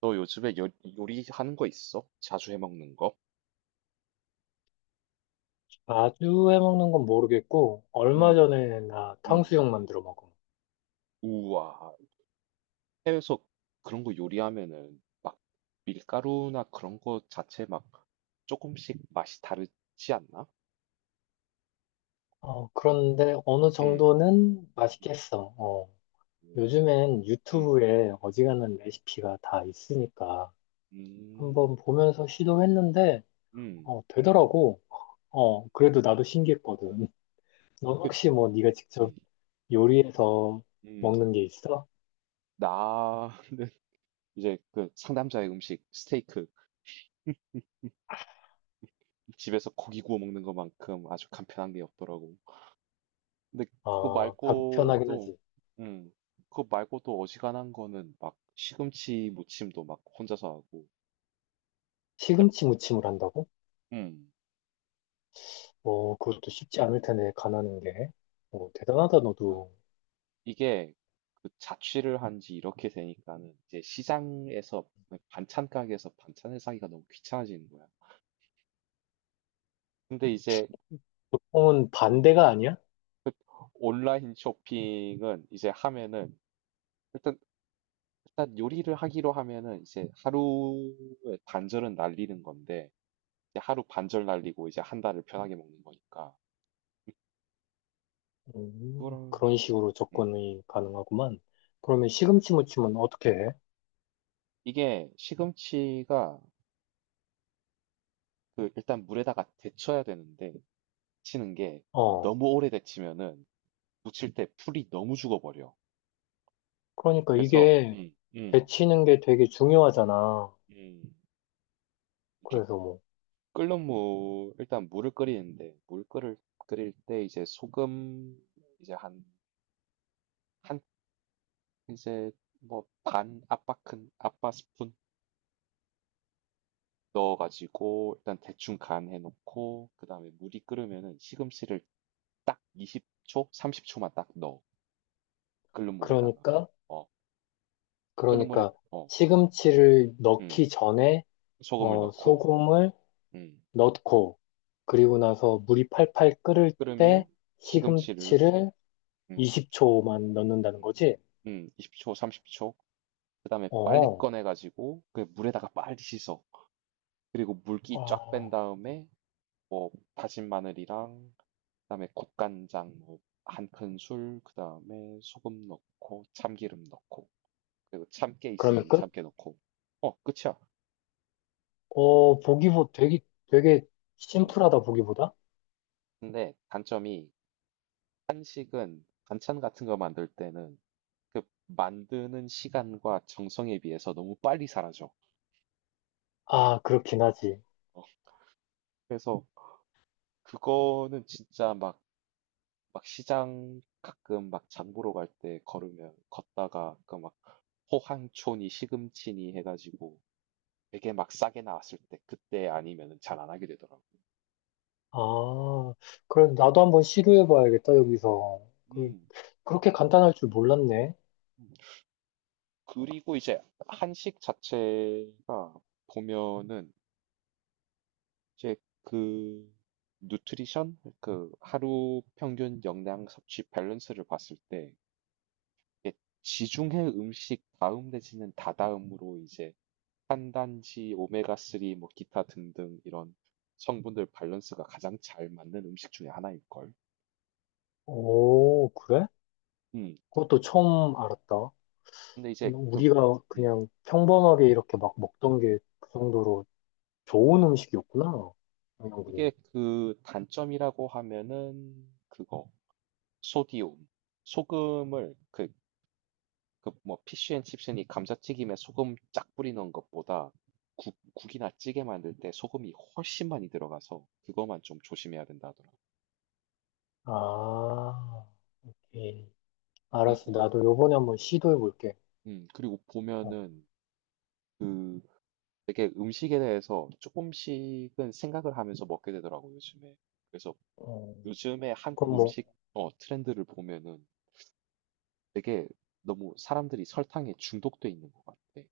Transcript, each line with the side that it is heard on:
right: 너 요리하는 거 있어? 자주 해 먹는 거?
left: 자주 해먹는 건 모르겠고, 얼마
right: 음,
left: 전에 나
right: 음.
left: 탕수육 만들어 먹어.
right: 우와. 해외에서 그런 거 요리하면은 막 밀가루나 그런 거 자체 막 조금씩 맛이 다르지 않나?
left: 어, 그런데 어느
right: 음,
left: 정도는
right: 음,
left: 맛있겠어. 어, 요즘엔
right: 음,
left: 유튜브에 어지간한 레시피가 다 있으니까
right: 음,
left: 한번 보면서 시도했는데,
right: 음,
left: 어, 되더라고.
right: 음,
left: 어, 그래도 나도
right: 어,
left: 신기했거든. 넌 혹시 뭐 네가 직접
right: 음,
left: 요리해서
right: 음.
left: 먹는 게 있어?
right: 나는 그 상남자의 음식, 스테이크, 집에서 고기 구워 먹는 것만큼 아주 간편한 게 없더라고. 근데 그거
left: 아, 간편하긴
right: 말고도,
left: 하지.
right: 음, 그거 말고도 어지간한 거는 막 시금치 무침도 막 혼자서 하고, 이제,
left: 시금치 무침을 한다고?
right: 음,
left: 어, 그것도 쉽지
right: 음.
left: 않을 텐데, 가나는 게. 어, 대단하다,
right: 어,
left: 너도.
right: 이게 그 자취를 한지 이렇게 되니까는 이제 시장에서 네, 반찬 가게에서 반찬을 사기가 너무 귀찮아지는 거야. 근데 이제
left: 어,
right: 음.
left: 반대가 아니야?
right: 그 온라인 쇼핑은 이제 하면은 일단 일단 요리를 하기로 하면은 이제 하루에 반절은 날리는 건데 이제 하루 반절 날리고 이제 한 달을 편하게 먹는 거니까. 그거랑
left: 그런 식으로
right: 음,
left: 접근이 가능하구만. 그러면
right: 음.
left: 시금치 무침은 어떻게 해?
right: 이게 시금치가 그 일단 물에다가 데쳐야 되는데 데치는 게
left: 어,
right: 너무 오래 데치면은 무칠 때 풀이 너무 죽어버려.
left: 그러니까
right: 그래서
left: 이게 데치는 게 되게 중요하잖아.
right: 음. 이렇게
left: 그래서 뭐,
right: 끓는 물 일단 물을 끓이는데 물 끓을 끓일 때 소금 이제 한한 이제 뭐 반 아빠 큰 아빠 스푼 넣어가지고 일단 대충 간 해놓고 그 다음에 물이 끓으면은 시금치를 딱 20초, 30초만 딱 넣어 끓는 물에다가
left: 그러니까,
right: 어 끓는 물에
left: 그러니까
right: 어
left: 시금치를
right: 음,
left: 넣기 전에,
right: 소금을
left: 어,
right: 넣고
left: 소금을
right: 음
left: 넣고, 그리고 나서 물이 팔팔 끓을
right: 끓으면
left: 때
right: 시금치를
left: 시금치를
right: 음,
left: 20초만 넣는다는
right: 음,
left: 거지?
right: 20초, 30초 그 다음에 빨리
left: 어,
right: 꺼내가지고 그 물에다가 빨리 씻어. 그리고 물기 쫙 뺀
left: 아,
right: 다음에 뭐 다진 마늘이랑 그다음에 국간장 뭐 한 큰술 그다음에 소금 넣고 참기름 넣고 그리고 참깨
left: 그러면
right: 있으면
left: 끝?
right: 참깨 넣고 어 끝이야.
left: 어, 보기보 되게
right: 음.
left: 심플하다, 보기보다?
right: 근데 단점이 한식은 반찬 같은 거 만들 때는 그 만드는 시간과 정성에 비해서 너무 빨리 사라져.
left: 아, 그렇긴 하지.
right: 어, 그래서 그거는 진짜 막 시장 가끔 막 장 보러 갈 때 걸으면 걷다가 그막 호황초니 시금치니 해가지고 되게 막 싸게 나왔을 때 그때 아니면 잘 안 하게 되더라고요.
left: 아, 그래, 나도 한번
right: 음,
left: 시도해봐야겠다, 여기서. 그,
right: 음,
left: 그렇게 간단할 줄 몰랐네.
right: 음. 그리고 이제 한식 자체가 보면은 이제 그 누트리션 그 하루 평균 영양 섭취 밸런스를 봤을 때 이게 지중해 음식 다음 내지는 다다음으로 이제 탄단지 오메가3 뭐 기타 등등 이런 성분들 밸런스가 가장 잘 맞는 음식 중에 하나일 걸.
left: 오, 그래?
right: 음.
left: 그것도 처음 알았다.
right: 근데 이제 그
left: 우리가
right: 음,
left: 그냥 평범하게 이렇게 막 먹던
right: 음.
left: 게 그 정도로 좋은 음식이었구나.
right: 이게
left: 영양분이.
right: 그 단점이라고 하면은 그거 소디움 소금을 뭐 피쉬앤칩스니 감자튀김에 소금 쫙 뿌리는 것보다 국 국이나 찌개 만들 때 소금이 훨씬 많이 들어가서 그거만 좀 조심해야 된다 하더라.
left: 아, 예 알았어.
right: 그리고
left: 나도 요번에 한번 시도해볼게.
right: 그리고
left: 어,
right: 보면은 그 되게 음식에 대해서 조금씩은 생각을 하면서 먹게 되더라고 요즘에. 그래서
left: 어.
right: 요즘에 한국
left: 그럼 뭐,
right: 음식 어 트렌드를 보면은 되게 너무 사람들이 설탕에 중독돼 있는 것 같아.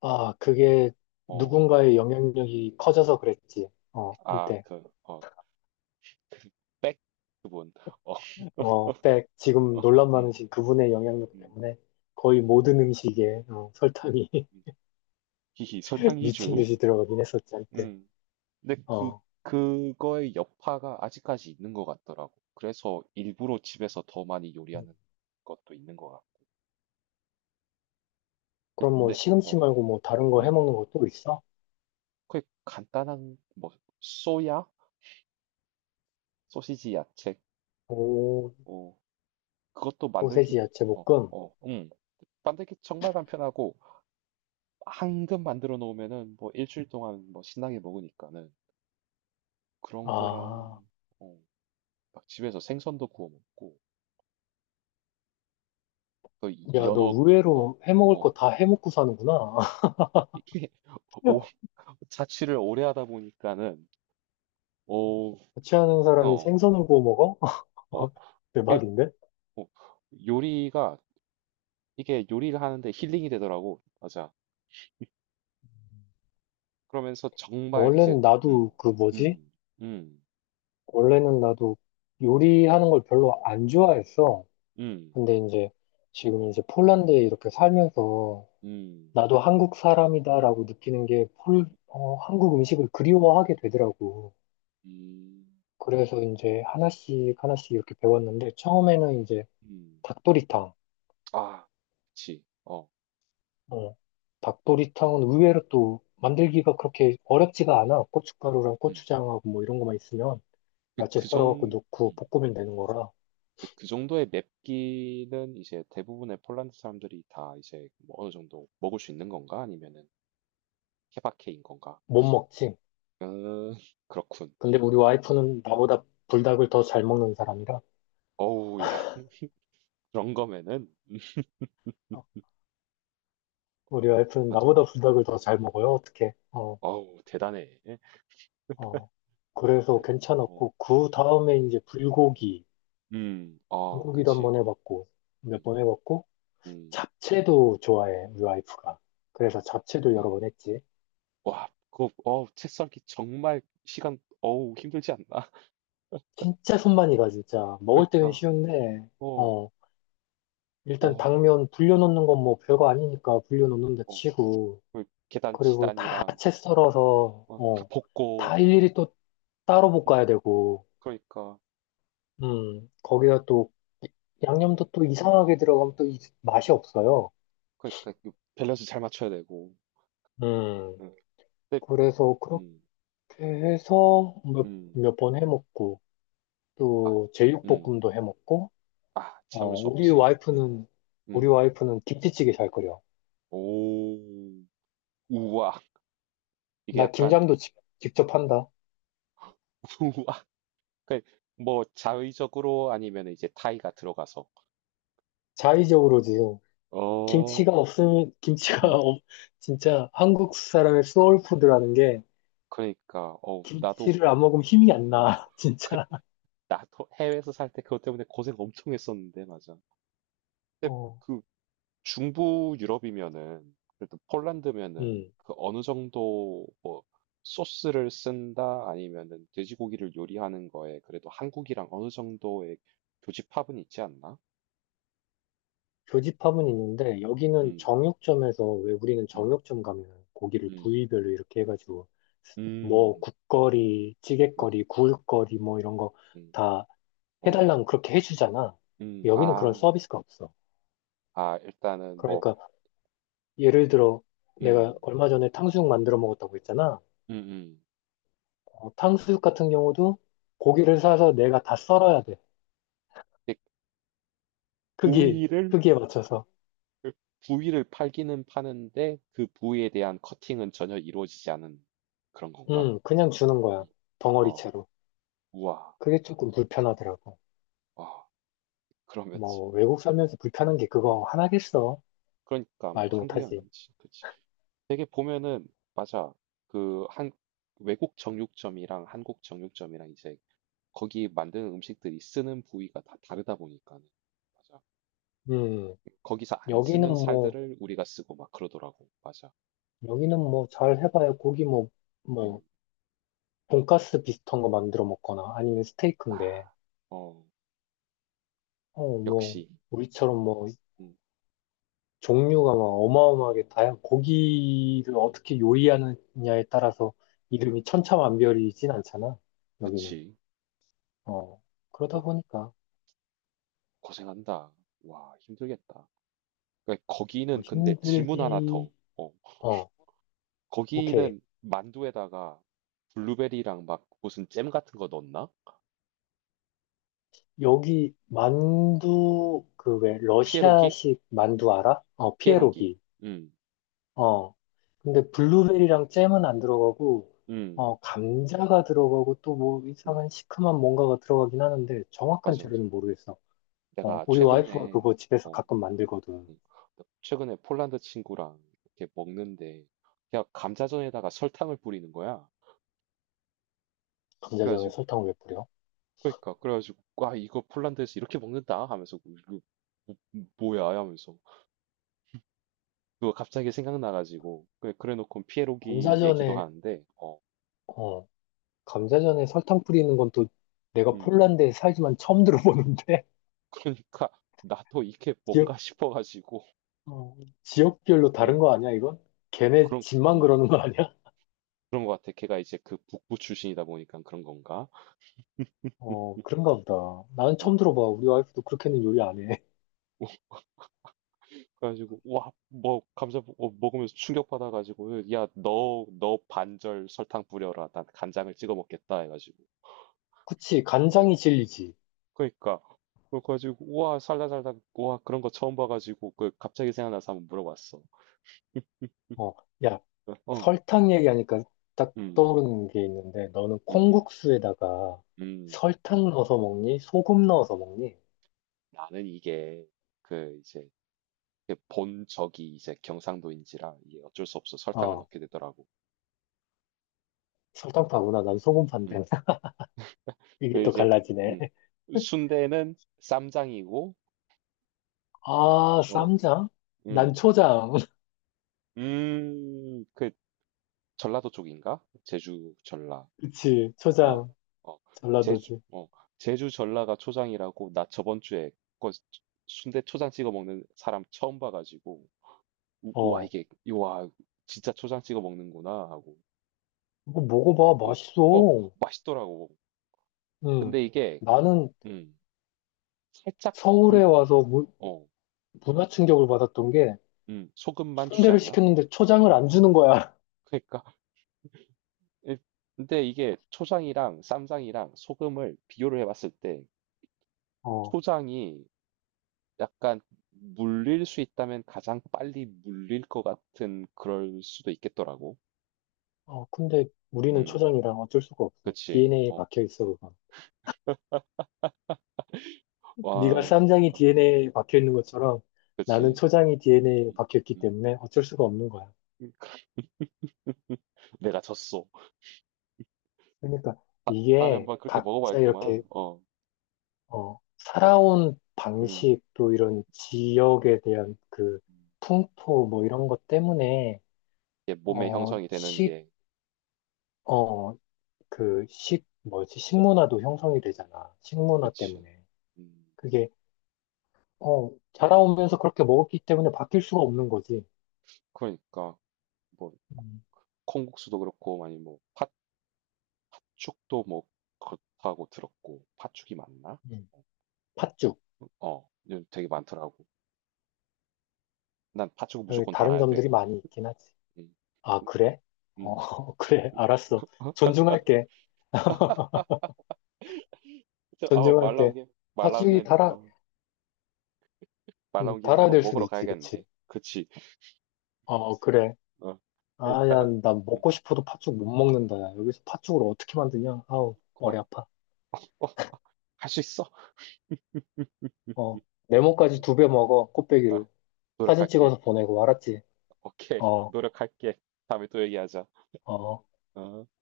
left: 아, 그게
right: 어,
left: 누군가의 영향력이 커져서 그랬지. 어,
right: 아,
left: 한때.
right: 그, 어, 백 그분. 어,
left: 어, 백, 지금 논란
right: 음,
left: 많으신 그분의 영향력
right: 음,
left: 때문에 거의 모든 음식에 어,
right: 음,
left: 설탕이
right: 음. 히히, 설탕
left: 미친
right: 이주.
left: 듯이 들어가긴 했었지, 한때.
right: 음. 근데 그,
left: 어,
right: 그거의 여파가 아직까지 있는 것 같더라고. 그래서 일부러 집에서 더 많이
left: 음.
right: 요리하는 것도 있는 것 같아.
left: 그럼 뭐
right: 근데,
left: 시금치
right: 어,
left: 말고 뭐 다른 거
right: 음,
left: 해먹는 거 또 있어?
right: 그 간단한, 뭐, 소야? 소시지 야채.
left: 오,
right: 어, 그것도 만들기,
left: 소세지 야채
right: 어,
left: 볶음.
right: 어, 음. 만들기 정말 간편하고, 한근 만들어 놓으면은 뭐 일주일 동안 뭐 신나게 먹으니까는 그런
left: 아,
right: 거랑 어, 막 집에서 생선도 구워 먹고 또
left: 야, 너
right: 연어. 어,
left: 의외로 해먹을 거
right: 어
left: 다 해먹고 사는구나.
right: 이게 오, 자취를 오래 하다 보니까는 오,
left: 같이 하는 사람이
right: 어,
left: 생선을 구워 먹어?
right: 어, 그게
left: 대박인데?
right: 어, 요리가 이게 요리를 하는데 힐링이 되더라고. 맞아. 그러면서 정말 이제
left: 원래는 나도
right: 음,
left: 그 뭐지?
right: 음, 음,
left: 원래는 나도 요리하는 걸 별로 안 좋아했어.
right: 음,
left: 근데 이제 지금 이제 폴란드에 이렇게 살면서
right: 음,
left: 나도 한국 사람이다라고 느끼는 게 한국 음식을 그리워하게 되더라고.
right: 음,
left: 그래서 이제 하나씩 하나씩 이렇게 배웠는데 처음에는 이제
right: 음,
left: 닭도리탕.
right: 아, 그치.
left: 어, 닭도리탕은 의외로 또 만들기가 그렇게 어렵지가 않아. 고춧가루랑
right: 음.
left: 고추장하고 뭐 이런 것만 있으면
right: 그,
left: 야채
right: 그
left: 썰어갖고
right: 정,
left: 넣고
right: 음.
left: 볶으면 되는 거라
right: 그그 정도의 맵기는 이제 대부분의 폴란드 사람들이 다 이제 뭐 어느 정도 먹을 수 있는 건가? 아니면은 케바케인 건가?
left: 못 먹지.
right: 음, 그렇군.
left: 근데 우리
right: 음.
left: 와이프는 나보다 불닭을 더 잘 먹는 사람이라,
right: 어우, 야, 그런 거면은,
left: 어, 우리 와이프는
right: 맞아.
left: 나보다
right: 음.
left: 불닭을 더 잘 먹어요. 어떻게? 어,
right: 어우, 대단해.
left: 어. 그래서
right: 어.
left: 괜찮았고, 그
right: 음,
left: 다음에 이제 불고기,
right: 어,
left: 불고기도 한
right: 그치.
left: 번 해봤고, 몇
right: 음,
left: 번 해봤고,
right: 음.
left: 잡채도 좋아해, 우리 와이프가. 그래서 잡채도 여러
right: 어,
left: 번 했지.
right: 와, 그거, 책 써기 정말 시간, 어우, 힘들지 않나?
left: 진짜 손만이 가, 진짜. 먹을 때는
right: 그러니까,
left: 쉬운데,
right: 어,
left: 어, 일단
right: 어,
left: 당면 불려놓는 건 뭐 별거 아니니까 불려놓는다
right: 어,
left: 치고,
right: 그 계단
left: 그리고 다
right: 지단이랑
left: 채 썰어서,
right: 막 다
left: 어,
right: 벗고
left: 다 일일이 또 따로
right: 음
left: 볶아야 되고,
right: 그러니까,
left: 거기다 또 양념도 또 이상하게 들어가면 또 맛이 없어요.
right: 그러니까 그 밸런스 잘 맞춰야 되고.
left: 음,
right: 음. 근데
left: 그래서 그렇게
right: 음.
left: 해서 몇,
right: 음.
left: 몇 번 해먹고,
right: 아.
left: 또
right: 음.
left: 제육볶음도 해먹고,
right: 아
left: 어,
right: 참을 수 없지. 음.
left: 우리
right: 음.
left: 와이프는 김치찌개 잘 끓여.
right: 오. 우와. 이게
left: 나
right: 약간
left: 김장도 직접 한다.
right: 우와. 그뭐 자의적으로 아니면 이제 타이가 들어가서.
left: 자의적으로 지금
right: 어.
left: 김치가 없으면, 김치가
right: 음.
left: 진짜 한국 사람의 소울푸드라는 게
right: 그러니까 어 나도
left: 김치를 안 먹으면 힘이 안
right: 음.
left: 나,
right: 그
left: 진짜.
right: 나도 해외에서 살 때 그것 때문에 고생 엄청 했었는데 맞아. 근데
left: 어,
right: 그 중부 유럽이면은 그래도 폴란드면은
left: 음.
right: 그 어느 정도 뭐 소스를 쓴다 아니면은 돼지고기를 요리하는 거에 그래도 한국이랑 어느 정도의 교집합은 있지 않나?
left: 교집합은 있는데, 여기는
right: 음,
left: 정육점에서, 왜 우리는
right: 음,
left: 정육점 가면 고기를
right: 음,
left: 부위별로 이렇게 해가지고, 뭐,
right: 음,
left: 국거리,
right: 맞,
left: 찌개거리, 구울거리, 뭐 이런 거
right: 음,
left: 다
right: 어,
left: 해달라면 그렇게 해주잖아. 여기는 그런
right: 아,
left: 서비스가 없어.
right: 아, 일단은 뭐,
left: 그러니까, 예를 들어, 내가
right: 음,
left: 얼마 전에 탕수육 만들어 먹었다고 했잖아.
right: 음, 음,
left: 어, 탕수육 같은 경우도 고기를 사서 내가 다 썰어야 돼.
right: 이게
left: 크기,
right: 부위를
left: 크기에 맞춰서.
right: 그 부위를 팔기는 파는데 그 부위에 대한 커팅은 전혀 이루어지지 않은 그런 건가?
left: 그냥 주는 거야.
right: 음. 어.
left: 덩어리채로.
right: 우와.
left: 그게 조금 불편하더라고.
right: 아 그러면서
left: 뭐, 외국 살면서 불편한 게
right: 음
left: 그거 하나겠어.
right: 그러니까 뭐
left: 말도
right: 한두 개
left: 못하지.
right: 아니지. 그치. 되게 보면은 맞아. 그 한 외국 정육점이랑 한국 정육점이랑 이제 거기 만드는 음식들이 쓰는 부위가 다 다르다 보니까는. 맞아.
left: 음,
right: 거기서 안
left: 여기는
right: 쓰는
left: 뭐,
right: 살들을 우리가 쓰고 막 그러더라고. 맞아.
left: 여기는 뭐, 잘 해봐야 고기 뭐,
right: 음.
left: 뭐, 돈가스 비슷한 거 만들어 먹거나 아니면 스테이크인데,
right: 어.
left: 어, 뭐,
right: 역시.
left: 우리처럼 뭐,
right: 음.
left: 종류가 막
right: 음.
left: 어마어마하게 다양, 고기를
right: 음.
left: 어떻게 요리하느냐에 따라서 이름이 천차만별이진 않잖아, 여기는.
right: 그치.
left: 어, 그러다
right: 뭐,
left: 보니까,
right: 고생한다. 와 힘들겠다. 그러니까
left: 뭐
right: 거기는 근데 질문 하나 더.
left: 힘들기,
right: 어.
left: 어, 오케이.
right: 거기는 만두에다가 블루베리랑 막 무슨 잼 같은 거 넣었나?
left: 여기 만두 그 왜
right: 피에로기?
left: 러시아식 만두 알아? 어
right: 피에로기.
left: 피에로기.
right: 음,
left: 어 근데 블루베리랑 잼은 안 들어가고
right: 음,
left: 어 감자가 들어가고 또 뭐 이상한
right: 음,
left: 시큼한 뭔가가 들어가긴 하는데 정확한
right: 맞아, 맞아.
left: 재료는 모르겠어. 어
right: 내가
left: 우리 와이프가
right: 최근에,
left: 그거 집에서
right: 어,
left: 가끔 만들거든.
right: 음, 최근에 폴란드 친구랑 이렇게 먹는데, 그냥 감자전에다가 설탕을 뿌리는 거야.
left: 감자전에
right: 그래가지고,
left: 설탕을 왜 뿌려?
right: 그러니까, 그래가지고, 와, 이거 폴란드에서 이렇게 먹는다? 하면서, 뭐, 이거 뭐야? 하면서. 그거 갑자기 생각나가지고, 그래, 그래 놓고 피에로기 얘기도
left: 감자전에
right: 하는데,
left: 어 감자전에 설탕 뿌리는 건 또 내가
right: 음.
left: 폴란드에 살지만 처음 들어보는데
right: 그러니까 나도 이게 뭔가 싶어가지고
left: 어, 지역별로 다른
right: 어,
left: 거 아니야, 이건? 걔네
right: 그런
left: 집만
right: 음,
left: 그러는 거 아니야?
right: 그런 것 같아. 걔가 이제 그 북부 출신이다 보니까 그런 건가?
left: 어, 그런가 보다. 나는 처음
right: 어,
left: 들어봐. 우리 와이프도
right: 어.
left: 그렇게는 요리 안 해.
right: 그래가지고 와뭐 먹으면서 충격받아가지고 야너 너 반절 설탕 뿌려라. 난 간장을 찍어 먹겠다 해가지고
left: 그치,
right: 어
left: 간장이 진리지.
right: 그러니까 그래가지고 우와 살다 살다 우와 그런 거 처음 봐가지고 그 갑자기 생각나서 한번 물어봤어.
left: 어, 야,
right: 어,
left: 설탕 얘기하니까 딱
right: 음,
left: 떠오르는 게 있는데, 너는
right: 음, 음,
left: 콩국수에다가
right: 음.
left: 설탕 넣어서 먹니? 소금 넣어서 먹니?
right: 나는 이게 그 이제 이렇게 본 적이 이제 경상도인지라 이게 어쩔 수 없어 설탕을
left: 어,
right: 넣게 되더라고.
left: 설탕파구나. 난
right: 음.
left: 소금파인데. 이게
right: 그
left: 또
right: 이제
left: 갈라지네.
right: 음. 순대는 쌈장이고
left: 아,
right: 어.
left: 쌈장? 난
right: 음.
left: 초장.
right: 그 전라도 쪽인가? 제주 전라.
left: 그치,
right: 어.
left: 초장.
right: 어. 제주
left: 전라도지.
right: 어. 제주 전라가 초장이라고 나 저번 주에 그 순대 초장 찍어 먹는 사람 처음 봐 가지고 와
left: 어,
right: 이게 와 진짜 초장 찍어 먹는구나 하고.
left: 이거 먹어봐.
right: 어. 어.
left: 맛있어.
right: 맛있더라고.
left: 음,
right: 근데 이게
left: 나는
right: 음. 살짝 물
left: 서울에
right: 어
left: 와서
right: 어
left: 문화 충격을 받았던 게
right: 소금만 주지
left: 순대를
right: 않나?
left: 시켰는데 초장을 안 주는 거야.
right: 그니까 예 근데 이게 초장이랑 쌈장이랑 소금을 비교를 해 봤을 때
left: 어,
right: 초장이 약간 물릴 수 있다면 가장 빨리 물릴 것 같은 그럴 수도 있겠더라고.
left: 어, 근데 우리는
right: 음.
left: 초장이랑 어쩔 수가 없어.
right: 그치.
left: DNA에
right: 어.
left: 박혀 있어, 그거.
right: 와.
left: 네가 쌈장이
right: 와,
left: DNA에 박혀 있는 것처럼 나는
right: 그치.
left: 초장이 DNA에
right: 음.
left: 박혀 있기
right: 음.
left: 때문에 어쩔 수가 없는 거야.
right: 음. 내가 졌어.
left: 그러니까
right: 다 다음에
left: 이게
right: 한번 그렇게 먹어
left: 각자 이렇게
right: 봐야겠구만. 어.
left: 어,
right: 음.
left: 살아온
right: 음.
left: 방식 또 이런 지역에 대한 그 풍토 뭐 이런 것 때문에
right: 이게 몸의
left: 어,
right: 형성이 되는
left: 식
right: 게.
left: 어, 식문화도 형성이 되잖아. 식문화
right: 그치.
left: 때문에.
right: 음.
left: 그게, 어, 자라오면서 그렇게 먹었기 때문에 바뀔 수가 없는 거지.
right: 그러니까 뭐
left: 음,
right: 콩국수도 그렇고 아니 뭐 팥 팥죽도 뭐 그렇다고 들었고 팥죽이 맞나?
left: 음. 팥죽.
right: 어, 요즘 되게 많더라고. 난 팥죽은
left: 어,
right: 무조건
left: 다른
right: 달아야 돼.
left: 점들이 많이 있긴 하지.
right: 응.
left: 아, 그래?
right: 음,
left: 어,
right: 음.
left: 그래. 알았어. 존중할게.
right: 어,
left: 존중할게.
right: 말 나온
left: 팥죽이
right: 김에
left: 달아,
right: 어, 말 나온 김에
left: 달아야
right: 한번
left: 될 수도
right: 먹으러
left: 있지.
right: 가야겠네.
left: 그치?
right: 그치?
left: 어, 그래.
right: 어,
left: 아, 야,
right: 이따가
left: 나
right: 음,
left: 먹고 싶어도 팥죽 못 먹는다. 야. 여기서 팥죽을 어떻게 만드냐? 아우,
right: 어,
left: 머리 아파.
right: 어, 할 수 있어.
left: 어,
right: 음,
left: 네모까지 두 배 먹어.
right: 아,
left: 꽃배기로. 사진
right: 노력할게.
left: 찍어서 보내고, 알았지?
right: 오케이,
left: 어,
right: 노력할게. 다음에 또 얘기하자.
left: 어.
right: 어.